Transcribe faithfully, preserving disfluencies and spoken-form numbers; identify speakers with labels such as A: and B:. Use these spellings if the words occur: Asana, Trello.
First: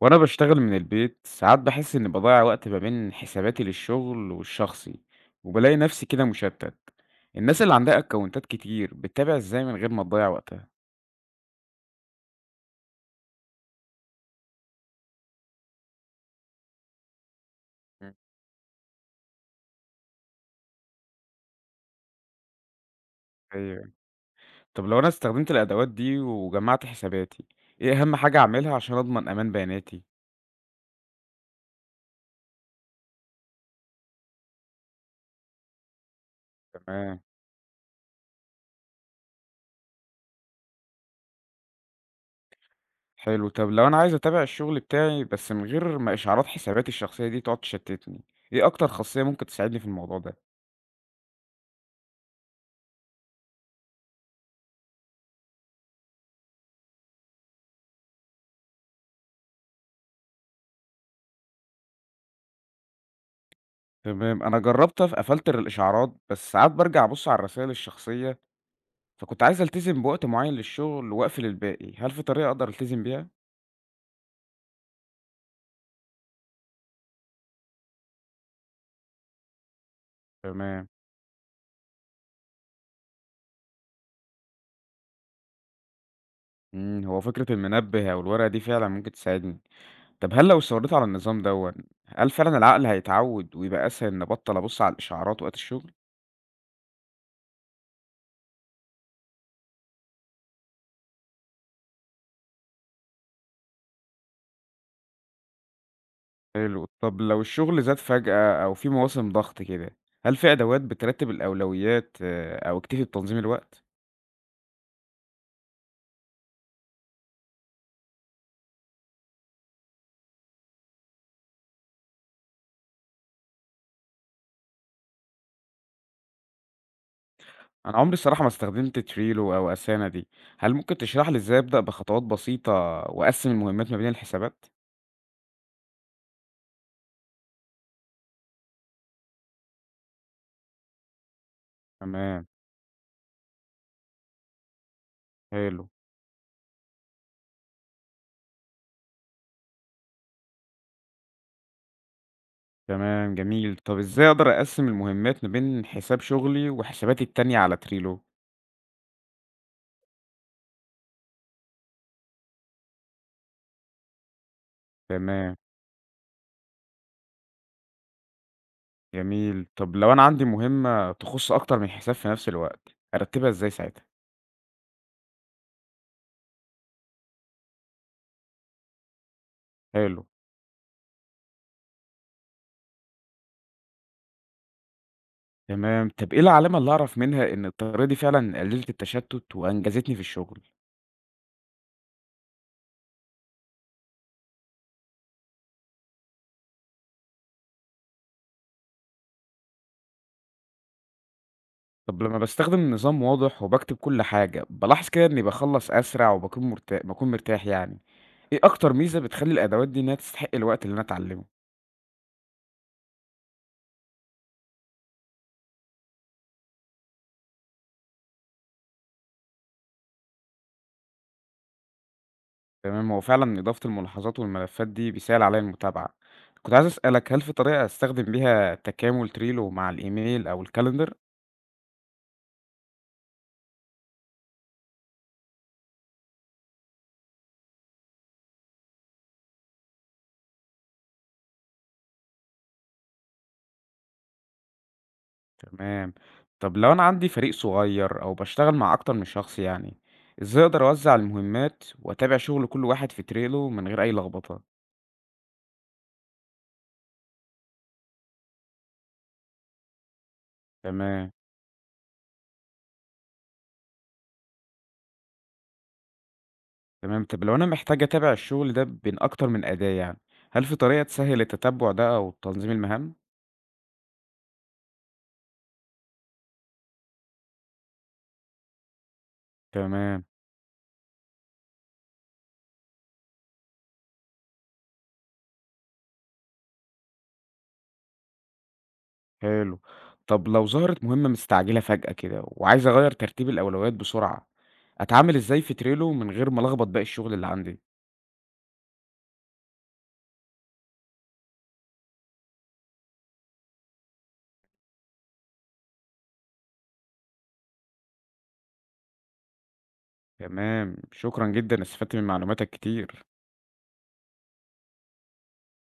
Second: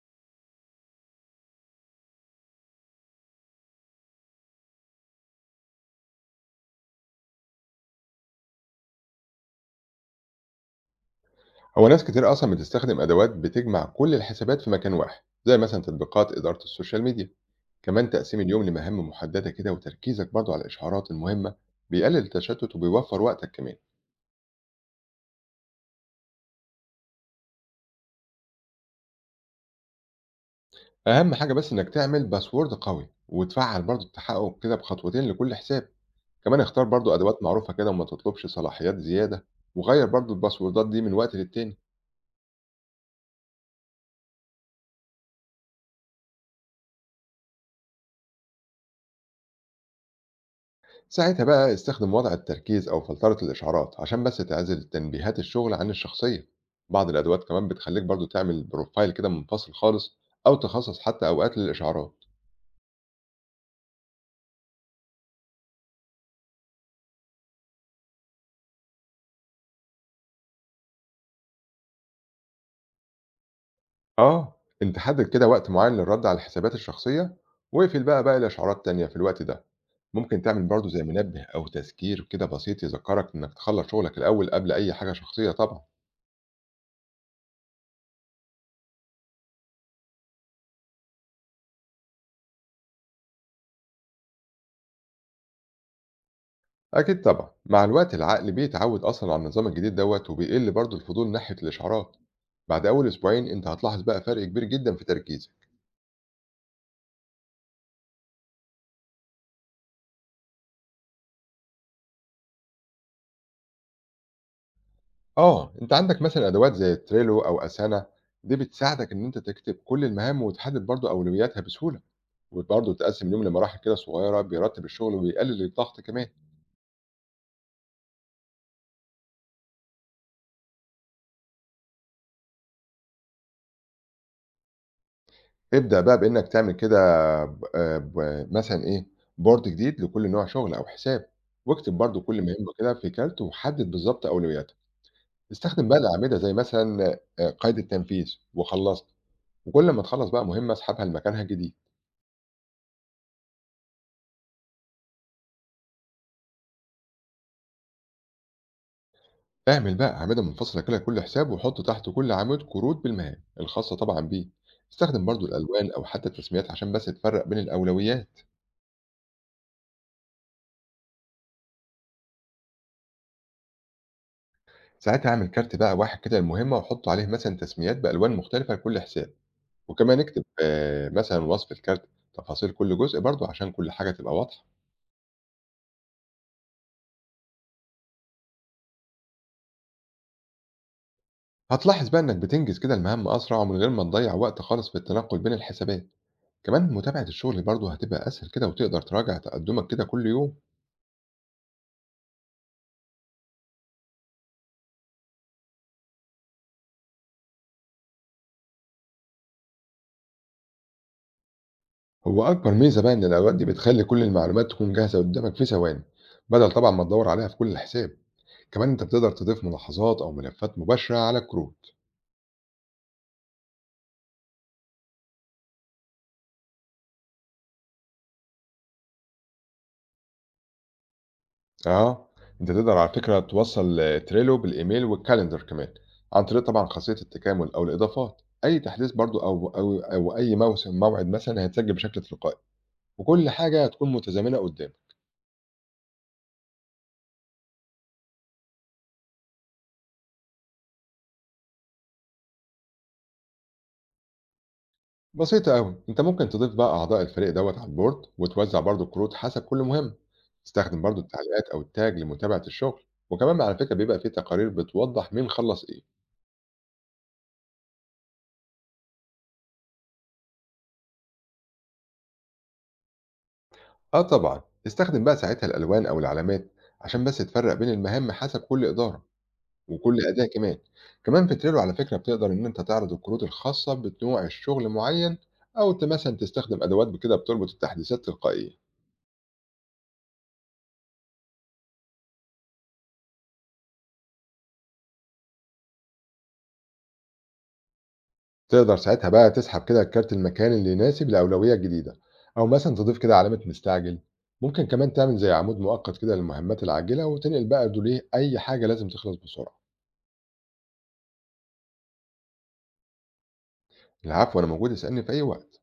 A: وأنا باشتغل من البيت ساعات باحس إني باضيّع وقت ما بين حساباتي للشغل والشخصي، وبالاقي نفسي كده مشتت. الناس اللي عندها أكونتات كتير بتتابع إزاي من غير ما تضيّع وقتها؟
B: هو ناس كتير أصلا بتستخدم أدوات بتجمع كل الحسابات في مكان واحد زي مثلا تطبيقات إدارة السوشيال ميديا. كمان
A: مم.
B: تقسيم اليوم لمهام محددة كده وتركيزك برضو على الإشعارات المهمة بيقلل التشتت وبيوفر وقتك كمان.
A: أيوه. طب لو أنا استخدمت الأدوات دي وجمعت حساباتي، إيه أهم حاجة أعملها عشان أضمن أمان بياناتي؟
B: أهم حاجة بس إنك تعمل باسورد قوي وتفعل برضو التحقق كده بخطوتين لكل حساب. كمان اختار برضو
A: تمام.
B: أدوات معروفة كده وما تطلبش صلاحيات زيادة، وغير برضو الباسوردات دي من وقت للتاني.
A: حلو. طب لو أنا عايز أتابع الشغل بتاعي بس من غير ما إشعارات حساباتي الشخصية دي تقعد تشتتني، إيه أكتر خاصية ممكن تساعدني في الموضوع ده؟
B: ساعتها بقى استخدم وضع التركيز أو فلترة الإشعارات عشان بس تعزل تنبيهات الشغل عن الشخصية. بعض الأدوات كمان بتخليك برضو تعمل بروفايل كده منفصل خالص، أو تخصص حتى أوقات للإشعارات.
A: تمام، أنا جرّبت أف أفلتر الإشعارات، بس ساعات بارجع أبُص على الرسايل الشخصية، فكنت عايز ألتزم بوقت معيّن للشغل وأقفل الباقي. هل في طريقة أقدر ألتزم بيها؟
B: اه، أنت حدد كده وقت معين للرد على الحسابات الشخصية، واقفل بقى باقي الإشعارات التانية في الوقت ده. ممكن تعمل برضو
A: تمام.
B: زي منبه أو تذكير كده بسيط يذكرك إنك تخلص شغلك الأول قبل أي حاجة شخصية طبعا.
A: إمم، هو فكرة المنبه أو الورقة دي فعلًا ممكن تساعدني. طب هل لو استمريت على النظام دوًّا، هل فعلًا العقل هيتعوّد ويبقى أسهل إني أبطّل أبُص على الإشعارات وقت الشغل؟
B: أكيد طبعًا، مع الوقت العقل بيتعود أصلًا على النظام الجديد دوّة وبيقل برضه الفضول ناحية الإشعارات. بعد أول أسبوعين أنت هتلاحظ بقى فرق كبير جدًا في تركيزك.
A: حلو. طب لو الشغل زاد فجأة أو في مواسم ضغط كده، هل في أدوات بترتّب الأولويات آه، أو أكتفي بتنظيم الوقت؟
B: آه، أنت عندك مثلًا أدوات زي Trello أو Asana، دي بتساعدك إن أنت تكتب كل المهام وتحدد برضه أولوياتها بسهولة، وبرضه تقسّم اليوم لمراحل كده صغيرة بيرتب الشغل وبيقلل الضغط كمان.
A: أنا عمري الصراحة ما استخدمت تريلو أو أسانا دي، هل ممكن تشرح لي إزاي أبدأ بخطوات بسيطة وأقسم المهمات ما بين الحسابات؟
B: ابدأ بقى بإنك تعمل كده ب آه، ب مثلًا إيه Board جديد لكل نوع شغل أو حساب، واكتب برضه كل
A: تمام.
B: مهمة كده في كارت وحدد بالضبط أولوياتها.
A: حلو.
B: استخدم بقى الأعمدة زي مثلًا آآ قيد التنفيذ وخلّصت، وكل ما تخلّص بقى مهمة اسحبها لمكانها الجديد.
A: تمام، جميل. طب إزاي أقدر أقسم المهمات ما بين حساب شغلي وحساباتي التانية على تريلو؟
B: اعمل بقى أعمدة منفصلة كده لكل حساب وحُط تحت كل عمود كروت بالمهام الخاصة طبعًا بيه. استخدم برضه
A: تمام،
B: الألوان أو حتى التسميات عشان بس تفرّق بين الأولويات.
A: جميل. طب لو أنا عندي مهمة تخص أكتر من حساب في نفس الوقت، أرتبها إزاي ساعتها؟
B: ساعتها اعمل كارت بقى واحد كده للمهمة وحُط عليه مثلًا تسميات بألوان مختلفة لكل حساب، وكمان
A: حلو.
B: اكتب آه، مثلًا وصف الكارت، تفاصيل كل جزء برضه عشان كل حاجة تبقى واضحة.
A: تمام. طب إيه العلامة اللي أعرف منها إن الطريقة دي فعلا قللت التشتت وأنجزتني في الشغل؟
B: هتلاحظ بقى إنك بتنجز كده المهام أسرع ومن غير ما تضيّع وقت خالص في التنقل بين الحسابات. كمان متابعة الشغل برضه هتبقى أسهل كده وتقدر تراجع تقدمك كده كل يوم.
A: طب لمّا باستخدم نظام واضح وباكتب كل حاجة، بالاحظ كده إني باخلّص أسرع وباكون مرتا باكون مرتاح يعني. إيه أكتر ميزة بتخلّي الأدوات دي إنها تستحق الوقت اللي أنا أتعلمه؟
B: هو أكبر ميزة بقى إن الأوقات دي بتخلي كل المعلومات تكون جاهزة قدامك في ثواني بدل طبعا ما تدور عليها في كل حساب. كمان أنت بتقدر تضيف ملاحظات أو ملفات مباشرة على الكروت.
A: تمام، هو فعلًا إضافة الملاحظات والملفات دي بيسهل عليّا المتابعة. كنت عايز أسألك، هل في طريقة أستخدم بيها تكامل تريلو مع الإيميل أو الكالندر؟
B: أه، أنت تقدر على فكرة توصل آه، تريلو بالإيميل والكالندر كمان عن طريق طبعا خاصية التكامل أو الإضافات. أي تحديث برضه أو أو أو أي موسم موعد مثلا هيتسجل بشكل تلقائي، وكل حاجة هتكون متزامنة قدامك.
A: تمام. طب لو أنا عندي فريق صغير أو باشتغل مع أكتر من شخص يعني، إزاي أقدر أوزّع المهمات وأتابع شغل كل واحد في تريلو من غير أي لخبطة؟
B: بسيطة أوي، أنت ممكن تضيف بقى أعضاء الفريق دوّة على البورد، وتوزع برضه الكروت حسب كل مهمة. استخدم برضه
A: تمام.
B: التعليقات أو التاج لمتابعة الشغل، وكمان على فكرة بيبقى في تقارير بتوضح مين خلّص إيه.
A: تمام، طب لو أنا محتاج أتابع الشغل ده بين أكتر من أداة يعني، هل في طريقة تسهّل التتبُّع ده أو تنظيم المهام؟
B: آه طبعًا، استخدم بقى ساعتها الألوان أو العلامات عشان بس تفرّق بين المهام حسب كل إدارة وكل
A: تمام.
B: أداة كمان. كمان في Trello على فكرة بتقدر إن أنت تعرض الكروت الخاصة بنوع الشغل معين، أو ت مثلًا تستخدم أدوات ب كده بتربط التحديثات تلقائيًا.
A: حلو. طب لو ظهرت مهمة مستعجلة فجأة كده وعايز أغيّر ترتيب الأولويات بسرعة، أتعامل إزاي في Trello من غير ما ألخبط باقي الشغل اللي عندي؟
B: تقدر ساعتها بقى تسحب كده الكارت المكاني اللي يناسب الأولوية الجديدة، أو مثلا تضيف كده علامة مستعجل. ممكن كمان تعمل زي عمود مؤقت كده للمهمات العاجلة وتنقل بقى دوليه أي حاجة لازم تخلص بسرعة.
A: تمام، شكرًا جدًا، استفدت من معلوماتك كتير.
B: العفو، أنا موجود، اسألني في أي وقت.